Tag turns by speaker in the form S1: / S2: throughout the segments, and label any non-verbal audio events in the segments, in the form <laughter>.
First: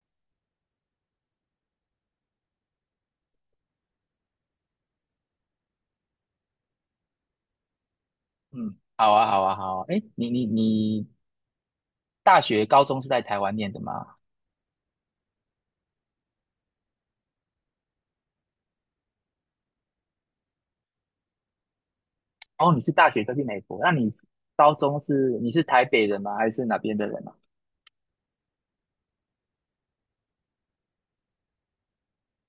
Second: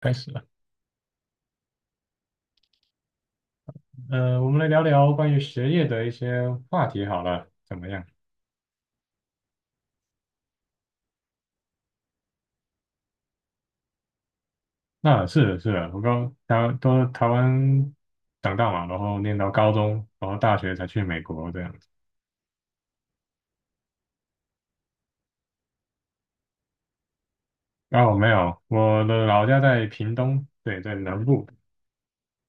S1: 开始了，我们来聊聊关于学业的一些话题好了，怎么样？
S2: 嗯，好啊，好啊，好啊。哎，你大学、高中是在台湾念的吗？
S1: 那是的，是的，我刚台都台湾长大嘛，然后念到高中，然后大学才去美国这样子。
S2: 哦，你是大学都去美国，那你高中是你是台北人吗？还是哪边的人啊？
S1: 哦，没有，我的老家在屏东，对，在南部。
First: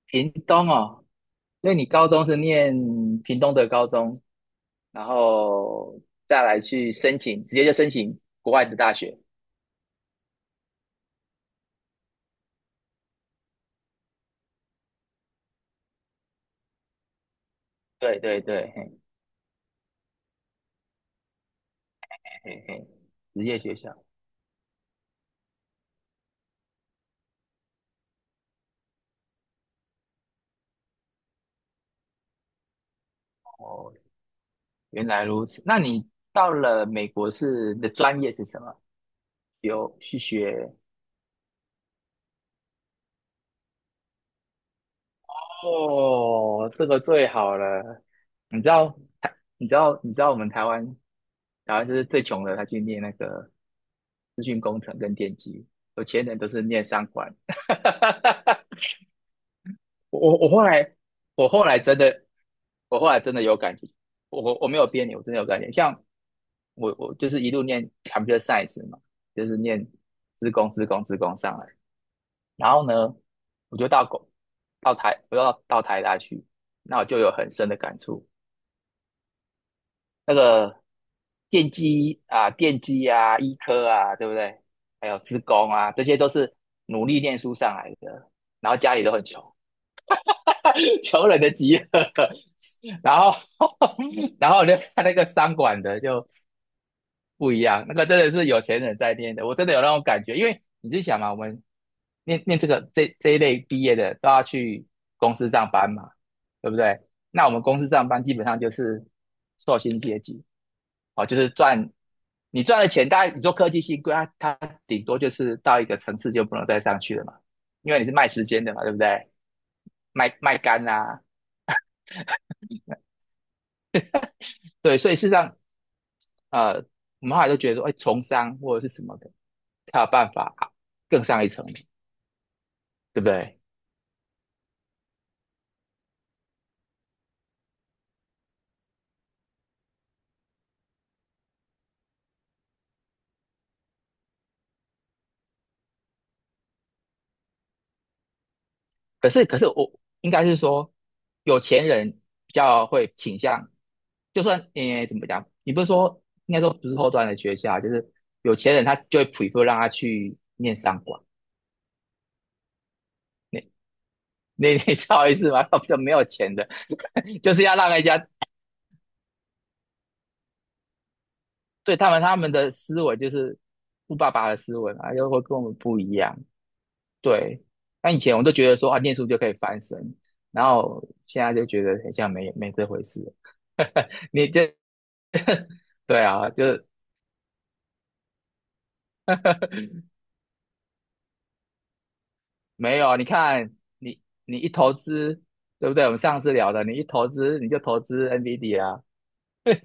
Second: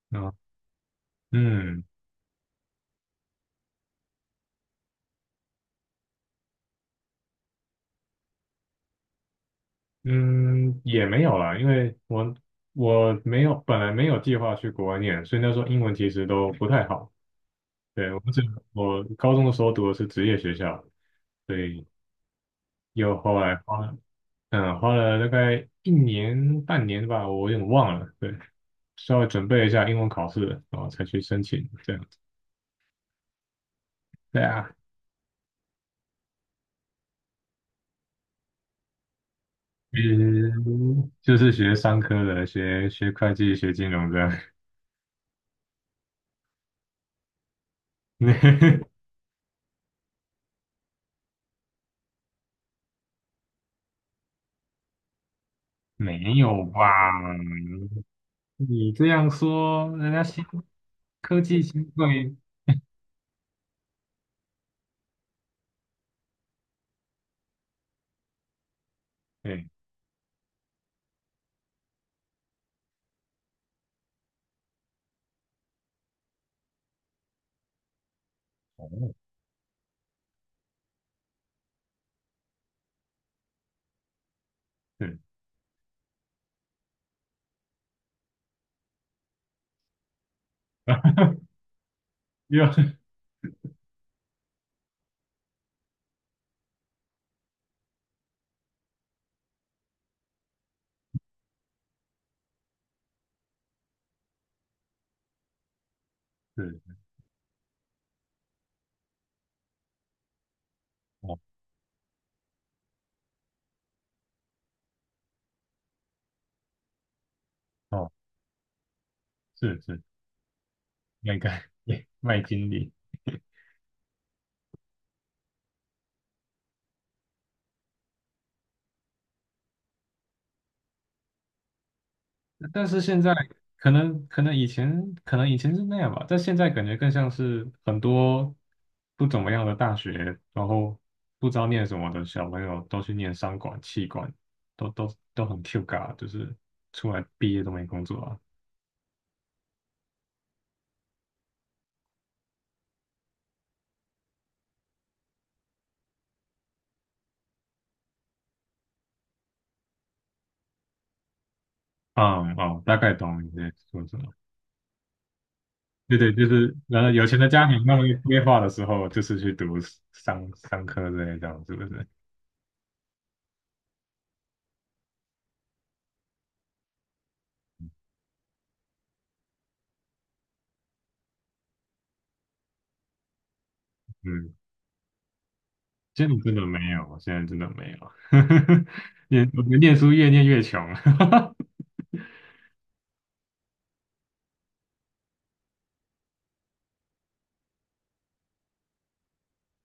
S2: 屏
S1: 嗯
S2: 东哦，所以
S1: 嗯
S2: 你高中是念屏东的高中，然后再来去申请，直接就申请国外的大学。
S1: 嗯，也没有啦，因为我我没有本来没有计划去国外念，所以那时候英文其实都不太好。对，
S2: 对
S1: 我
S2: 对
S1: 只
S2: 对，嘿
S1: 我高中的时候读的是职业学校，所以。
S2: 嘿嘿，
S1: 又后
S2: 职
S1: 来
S2: 业学
S1: 花
S2: 校。
S1: 了，嗯，花了大概一年半年吧，我有点忘了。对，稍微准备了一下英文考试，然后才去申请这样子。
S2: 哦，
S1: 对啊，
S2: 原来如此。那你到了美国是你的专业是什么？有去学？
S1: 嗯，就是学商科的，学会计、学金融的。
S2: 哦，这个最好了。你知道
S1: <laughs>
S2: 台，你知道我们台湾，台湾就是最穷的，他去念那个资讯工程跟电机，有
S1: 没
S2: 钱人都是
S1: 有吧？
S2: 念商管。<laughs>
S1: 你这样说，人
S2: 我
S1: 家
S2: 我
S1: 新
S2: 我后来，
S1: 科
S2: 我
S1: 技
S2: 后来
S1: 新
S2: 真的，
S1: 贵，
S2: 我后来真的有感觉，我没有编你，我真的有感觉。像我就是一路念 computer science 嘛，就是
S1: 哎，
S2: 念资工上来。然后呢，我就到狗我就到台大去，那我就有很深的感触。
S1: 哦，
S2: 那个电机啊、医科啊，对不对？还
S1: 对，
S2: 有资工啊，这些都是努力念书上来的，然后家里都很穷，<laughs> 穷人的集合。
S1: 又 <laughs>
S2: <laughs> 然后，<laughs> 然后我就看那个商管的，就不一样，那个真的是有钱人在念的，我真的有那种感觉，因为你自己想嘛，我们念这个这一类毕业的都要去公司上班嘛，对不
S1: 是
S2: 对？那我们公司上班基本上就是受薪阶级，哦，就
S1: 哦。
S2: 是赚你赚的钱，大概你做科技系，贵，它顶多就是到一个层次就不能再上去了嘛，因为你
S1: 哦，
S2: 是卖时间的嘛，对不对？
S1: 是是，
S2: 卖肝啊，
S1: 那个 <laughs> 麦经理。
S2: 对，所以事实上，呃，我们后来都觉得说，哎，从商或者是什么的，才有办法更上一层楼，
S1: 但是现
S2: 对不
S1: 在
S2: 对？
S1: 可能，可能以前是那样吧，但现在感觉更像是很多不怎么样的大学，然后不知道念什么的小朋友都去念商管、气管，都很 Q 嘎，就是出来毕业都没工作啊。
S2: 可是我应该是说，有钱人比较会倾向，就算怎么讲，你不是说应该说不是后端的学校，就是有钱人他就会 prefer 让他去念商管，
S1: 嗯哦，大概懂你在说什么。
S2: 你 <laughs> 你知道我意思吗？<laughs> 比较没
S1: 对
S2: 有
S1: 对，就
S2: 钱的，
S1: 是然后有钱
S2: <laughs>
S1: 的
S2: 就是
S1: 家
S2: 要
S1: 庭
S2: 让
S1: 他
S2: 人家
S1: 们规划的时候，就是去读商科之类这样，是不
S2: 对
S1: 是？
S2: 他们的思维就是富爸爸的思维嘛，又会跟我们不一样。对，那以前我都觉得说啊，念书就可以翻身，然后现在就觉得很像没这回事。<laughs> 你
S1: 嗯，
S2: 这对
S1: 现在
S2: 啊，
S1: 真的
S2: 就
S1: 没
S2: 是
S1: 有，我现在真的没有。<laughs> 念，我们念书越念越穷。<laughs>
S2: 没有啊。你看，你一投资，对不对？我们上次聊的，你一投资你就投资 NVD 啊，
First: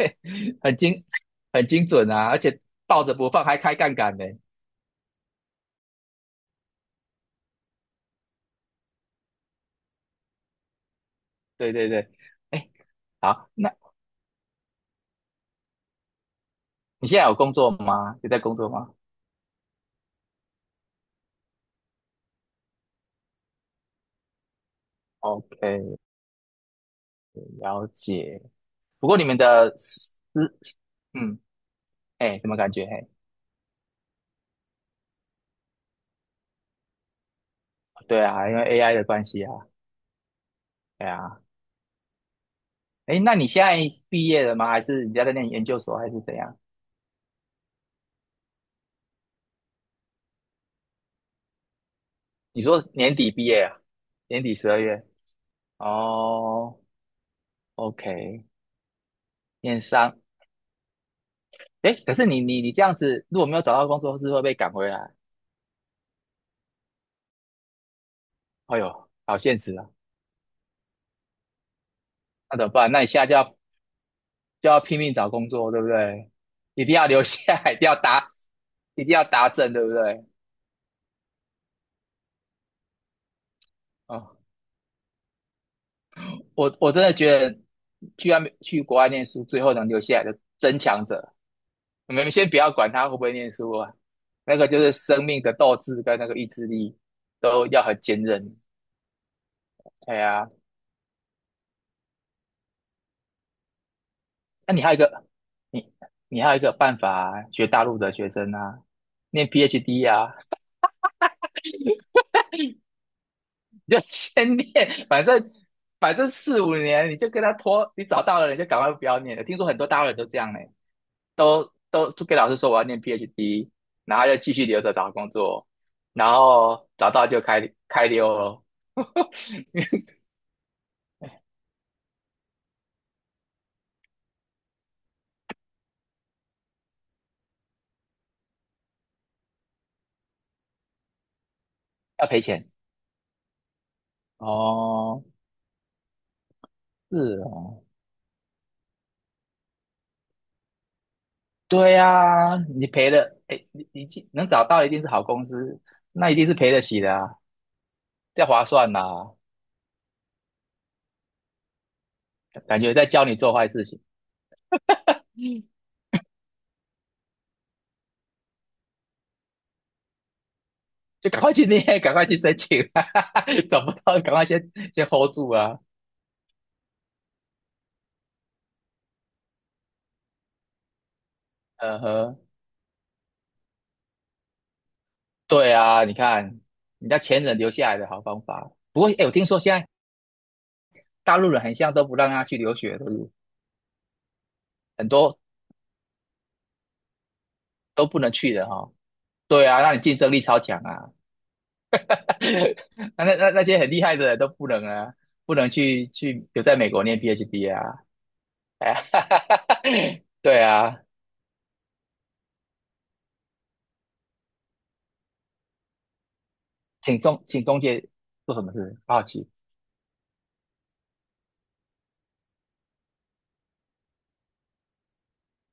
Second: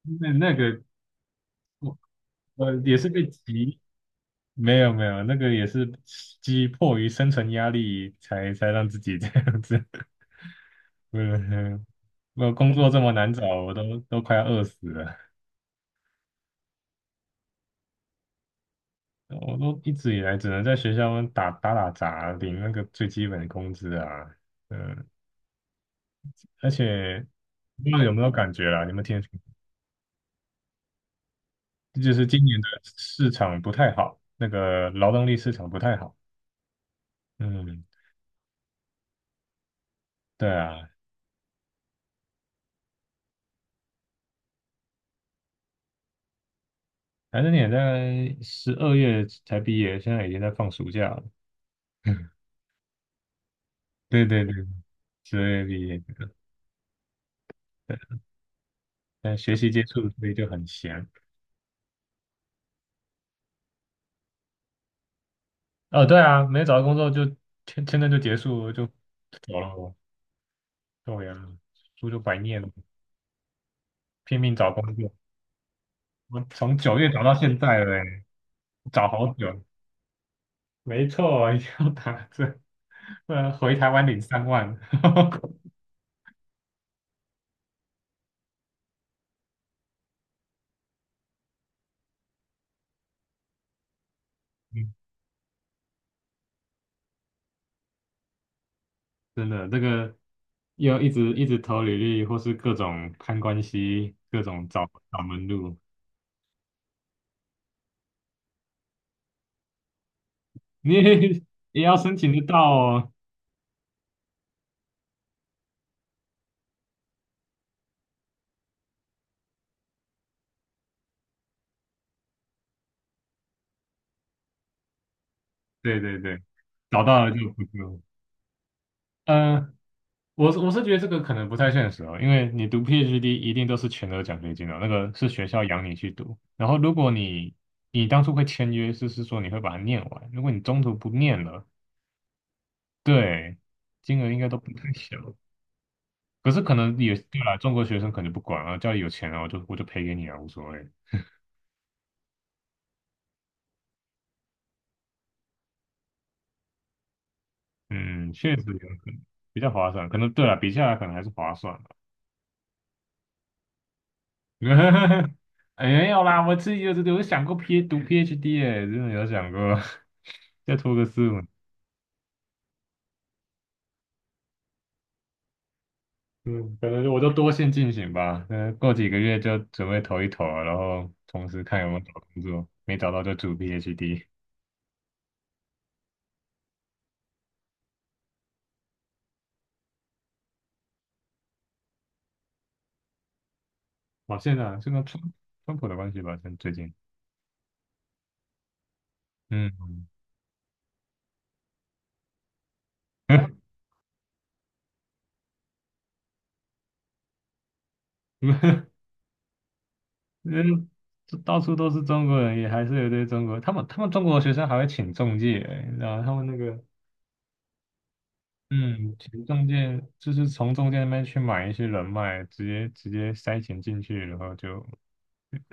S1: 那那
S2: 很
S1: 个
S2: 精很精
S1: 我
S2: 准啊，而且
S1: 我也
S2: 抱
S1: 是
S2: 着
S1: 被
S2: 不放还开
S1: 急，
S2: 杠杆呢。
S1: 没有没有，那个也是逼迫于生存压力才让自己这样子。<laughs>
S2: 对
S1: 嗯，
S2: 对对，
S1: 我
S2: 哎，
S1: 工作这么难找，
S2: 好，那
S1: 我快要饿死了。
S2: 你现在有工作吗？有在工作吗
S1: 我都一直以来只能在学校打杂，领那个最基本的工资啊。嗯，
S2: ？OK，
S1: 而且不
S2: 了
S1: 知道有没有
S2: 解。
S1: 感觉啦？你们
S2: 不过
S1: 听，
S2: 你们的私，嗯，
S1: 这就是
S2: 哎，
S1: 今
S2: 什么
S1: 年的
S2: 感觉？嘿
S1: 市场不太好，那个劳动力市场不太好。嗯，
S2: 对啊，因为 AI 的关系啊，
S1: 对啊，
S2: 对啊。哎，那你现在毕业了吗？还是你在那念研究所，还是怎样？
S1: 反正你也在十二月才毕业，现在已经在放暑假了。<laughs>
S2: 你说年底毕业啊？
S1: 对
S2: 年
S1: 对对，
S2: 底十二月？
S1: 12月毕业，
S2: 哦，OK，
S1: 但学习
S2: 念
S1: 接触
S2: 商。
S1: 所以就很闲。
S2: 哎，可是你这样子，如果没有找到工作，是会被赶回来。
S1: 哦，对啊，没找到工作就签证就结束了
S2: 哎
S1: 就
S2: 呦，好现
S1: 走了
S2: 实啊！
S1: 我，对呀，书就白
S2: 那
S1: 念
S2: 怎
S1: 了，
S2: 么办？那你现在
S1: 拼命找
S2: 就要
S1: 工
S2: 拼
S1: 作。
S2: 命找工作，对不对？
S1: 我从
S2: 一定
S1: 九
S2: 要
S1: 月找
S2: 留
S1: 到
S2: 下
S1: 现
S2: 来
S1: 在了欸，
S2: 一
S1: 找
S2: 定要
S1: 好
S2: 答
S1: 久。
S2: 正，对不对？
S1: 没错，要打针，不然回台湾领
S2: 哦
S1: 3万。<laughs>
S2: 我真的觉得去外面去国外念书，最后能留下来的争强者，我们先不要管他会不会念书啊，那个就是生命的斗志跟那个意志力都要很坚韧。
S1: 真的，这个
S2: 对啊，
S1: 要一直一直投履历，或是各种攀关系，各种
S2: 那你
S1: 找
S2: 还有一
S1: 找
S2: 个，
S1: 门路。
S2: 你你还有一个办法啊学大陆的学生啊，念 PhD 啊，
S1: 你 <laughs> 也要申请得到哦。
S2: <laughs> 你就先念，反正反正四五年你就跟他拖，你找到了你就赶快不要念了。听说很多大陆人都这样呢、都就跟老师说我要念 PhD，然后就继续留着找工作，
S1: 对对
S2: 然
S1: 对，
S2: 后
S1: 找
S2: 找
S1: 到
S2: 到
S1: 了
S2: 就
S1: 就不错。
S2: 开溜了，<laughs>
S1: 呃，我觉得这个可能不太现实哦，因为你读 PhD 一定都是全额奖学金哦，那个是学校养你去读。然后如果你你当初会签约，就是说你会把它念完，如果你中途不念了，
S2: 要赔钱
S1: 对，金额应该都不太小。
S2: 哦，
S1: 可是可能也
S2: 是
S1: 对啦，中
S2: 哦，
S1: 国学生可能就不管啊，家里有钱啊，我就赔给你啊，无所谓。
S2: 对啊，你赔了，哎，你既能找到一定是好公司，那一定是赔得起的啊，
S1: 嗯，
S2: 这
S1: 确
S2: 划
S1: 实有可
S2: 算呐、
S1: 能比较划算，可能对啦，比下来可能还是划算的。
S2: 感觉在教你做坏事情，
S1: <laughs> 没有啦，我自己有想过 P 读 PhD 哎、真的有想过。<laughs> 再拖个四
S2: 就赶
S1: 五，
S2: 快去念，<laughs> 赶快去申请啊，<laughs> 找不到赶快先 hold 住啊，
S1: 嗯，可能就多线进行吧。嗯，过几个月就准备投一投啊，然后同时看有没
S2: 呃
S1: 有找
S2: 呵，
S1: 工作，没找到就读 PhD。
S2: 对啊，你看人家前人留下来的好方法，不过哎，我听说现在大陆人很像都不让他去留学，对不对
S1: 哇，现在啊是跟
S2: 很
S1: 川
S2: 多
S1: 川普的关系吧，像最近，
S2: 都不能去的哈、哦。对啊，那你
S1: 嗯。
S2: 竞争力超强啊！<laughs> 那那些很厉害的人都不能啊，不能去留在美国念 PhD 啊！<laughs> 哎呀，<laughs> 对
S1: 嗯，
S2: 啊，
S1: 这到处都是中国人，也还是有一堆中国。他们中国学生还会请中介，然后他们那个，
S2: 请中介做什么事？
S1: 嗯，
S2: 好
S1: 请
S2: 奇，
S1: 中介就是从中介那边去买一些人脉，直接直接塞钱进去，然后就，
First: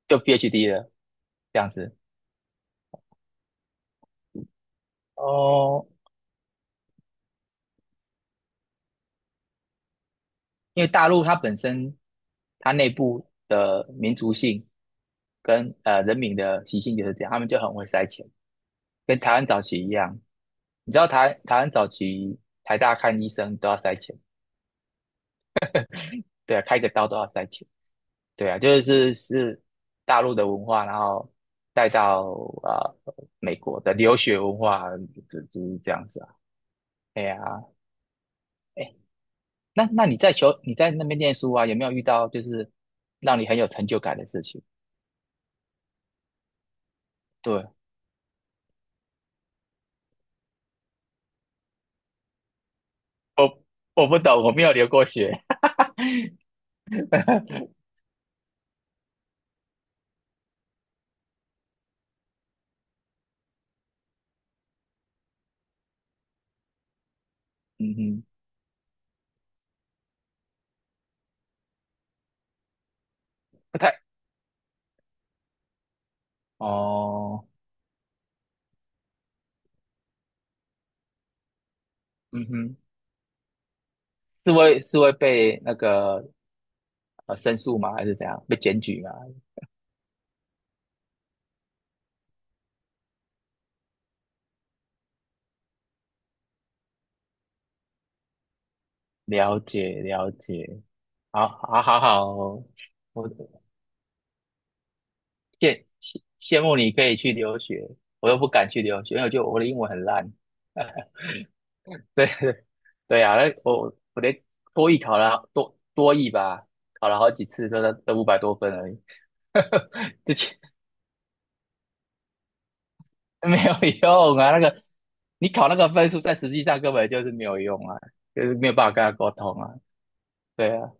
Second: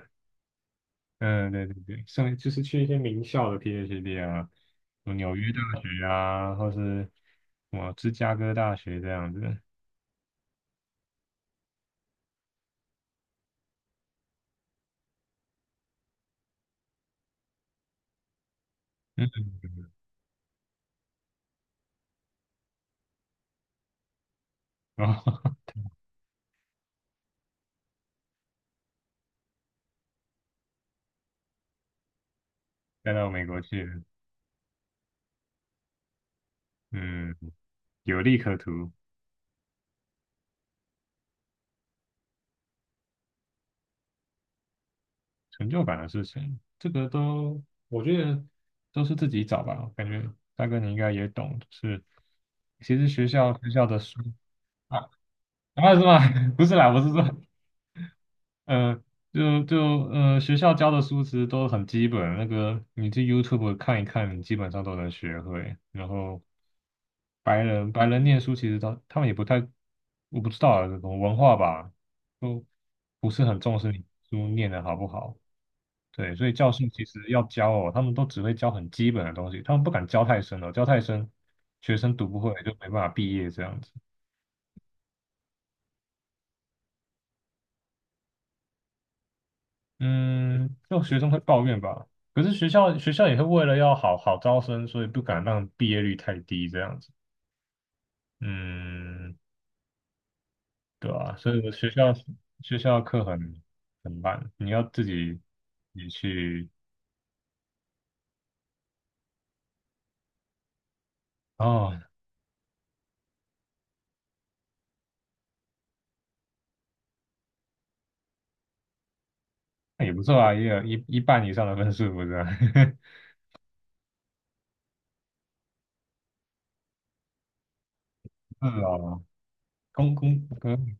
S2: 就 PhD 了
S1: 嗯，
S2: 这
S1: 对
S2: 样
S1: 对
S2: 子
S1: 对，剩就是去一些名校的 PhD 啊，什么纽约大
S2: 哦，
S1: 学啊，或是什么芝加哥大学这样子。
S2: 因为大陆它本身它内部的民族性跟人民的习性就是这样，他们就很会塞钱，跟
S1: 嗯，
S2: 台湾早期一样，你知道台湾早期台大看医生都要塞钱，
S1: 然后 <laughs>
S2: 对啊，开个刀都要塞钱，对啊，就是大陆的文化，然后带到呃
S1: 带到美
S2: 美
S1: 国
S2: 国
S1: 去
S2: 的
S1: 了。
S2: 留学文化，就是这样子啊。哎
S1: 嗯，
S2: 呀、
S1: 有利可图。
S2: 哎，那你在那边念书啊，有没有遇到就是让你很有成就感的事情？
S1: 成就感的事情，这个都，
S2: 对，
S1: 我觉得都是自己找吧。感觉大哥你应该也懂，就是其实学校
S2: 我
S1: 学校的
S2: 我不
S1: 书
S2: 懂，我没有留过
S1: 啊。
S2: 学，
S1: 啊是吗？<laughs> 不是啦，我是说，呃，就就学校教的书其实都很基本，那个你去 YouTube 看一看，你基本上都能学会。然后白
S2: <laughs>
S1: 人
S2: 嗯
S1: 白人
S2: 哼，
S1: 念书其实他们也不太，我不知道啊，这种文化吧，都不是很重
S2: 不
S1: 视
S2: 太
S1: 你书念的好不好。对，所以教训其实要
S2: 哦，
S1: 教哦，他们都只会教很基本的东西，他们不敢教太深了，教太深，学生读不
S2: 嗯
S1: 会就
S2: 哼，
S1: 没办法毕业这样子。
S2: 是会被那个申诉吗？还是怎样？被检举吗？
S1: 嗯，就学生会抱怨吧，可是学校也会为了要好好招生，所以不敢让毕业率太低这样子。嗯，
S2: 了解了解，
S1: 对啊，
S2: 好，
S1: 所以我
S2: 好，
S1: 学
S2: 好，
S1: 校
S2: 好，
S1: 学校课
S2: 我
S1: 很烂，你要自己你
S2: 羡
S1: 去。
S2: 慕你可以去留学，我又不敢去留学，因为就我的英文很烂。<laughs>
S1: 哦，
S2: 对对对啊，那我连多译考了多译吧，考了好几次都在都五百多分而已，
S1: 那也不
S2: <laughs> 之
S1: 错啊，也
S2: 前
S1: 有一半以上的分数不是啊？<laughs>
S2: 没有用啊。那个你考那个分数，在实际上根本就是没有用啊，就是
S1: 是
S2: 没有办法跟他
S1: 啊，
S2: 沟通啊。
S1: 公公，
S2: 对啊。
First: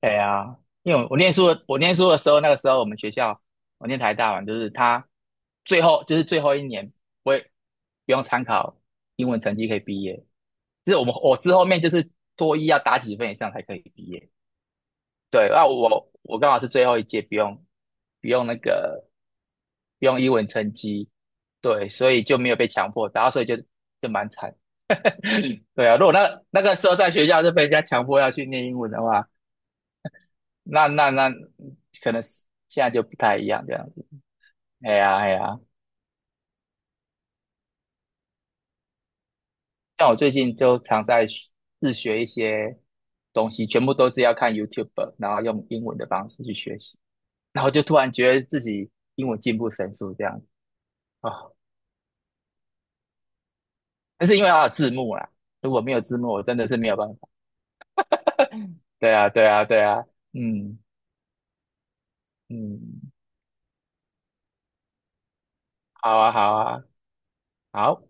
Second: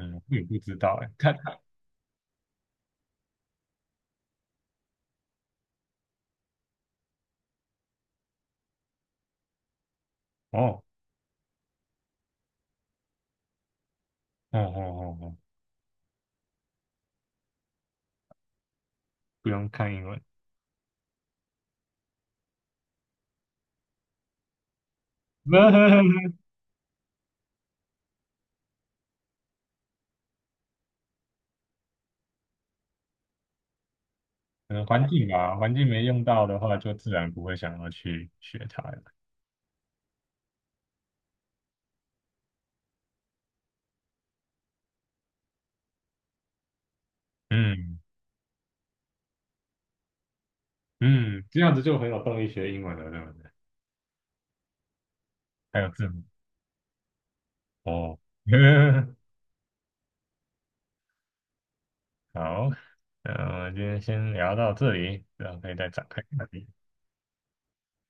S2: 对
S1: 我也不
S2: 呀，
S1: 知
S2: 因
S1: 道
S2: 为
S1: 哎，看
S2: 我念书的时候，那个时候我们学校，我念台大嘛，就是他最后一年不会不用参考英文成绩可以毕业，
S1: 哦
S2: 就是我们我之后面就是多一要打几分以上才可以毕业。
S1: <laughs> 哦哦哦哦，
S2: 对，那我刚好是最后一届不用那个
S1: 不用看
S2: 不
S1: 英
S2: 用
S1: 文。
S2: 英文成绩，对，所以就没有被强迫，打，后所以就蛮惨。<laughs> 对啊，如果
S1: <laughs>
S2: 那个时候在学校就被人家强迫要去念英文的话，那可能是现在就不太一样这样子。
S1: 嗯，
S2: 哎
S1: 环
S2: 呀
S1: 境
S2: 哎
S1: 吧，
S2: 呀，
S1: 环境没用到的话，就自然不会想要去学它了。
S2: 像我最近就常在学自学一些东西，全部都是要看 YouTube，然后用英文的方式去学习，然后就突
S1: 嗯
S2: 然觉得自己英文进步神速这样子啊。
S1: 嗯，这样子就很有动力学英文了，对不对？
S2: 但是因为它有字幕啦，如
S1: 还
S2: 果
S1: 有
S2: 没有
S1: 字
S2: 字
S1: 母
S2: 幕，我真的是没有办法。
S1: 哦，<laughs>
S2: 对啊对啊对啊，嗯
S1: 好，
S2: 嗯，
S1: 那我们今天先聊到这里，然后可以再展
S2: 好
S1: 开
S2: 啊
S1: 看。
S2: 好啊好。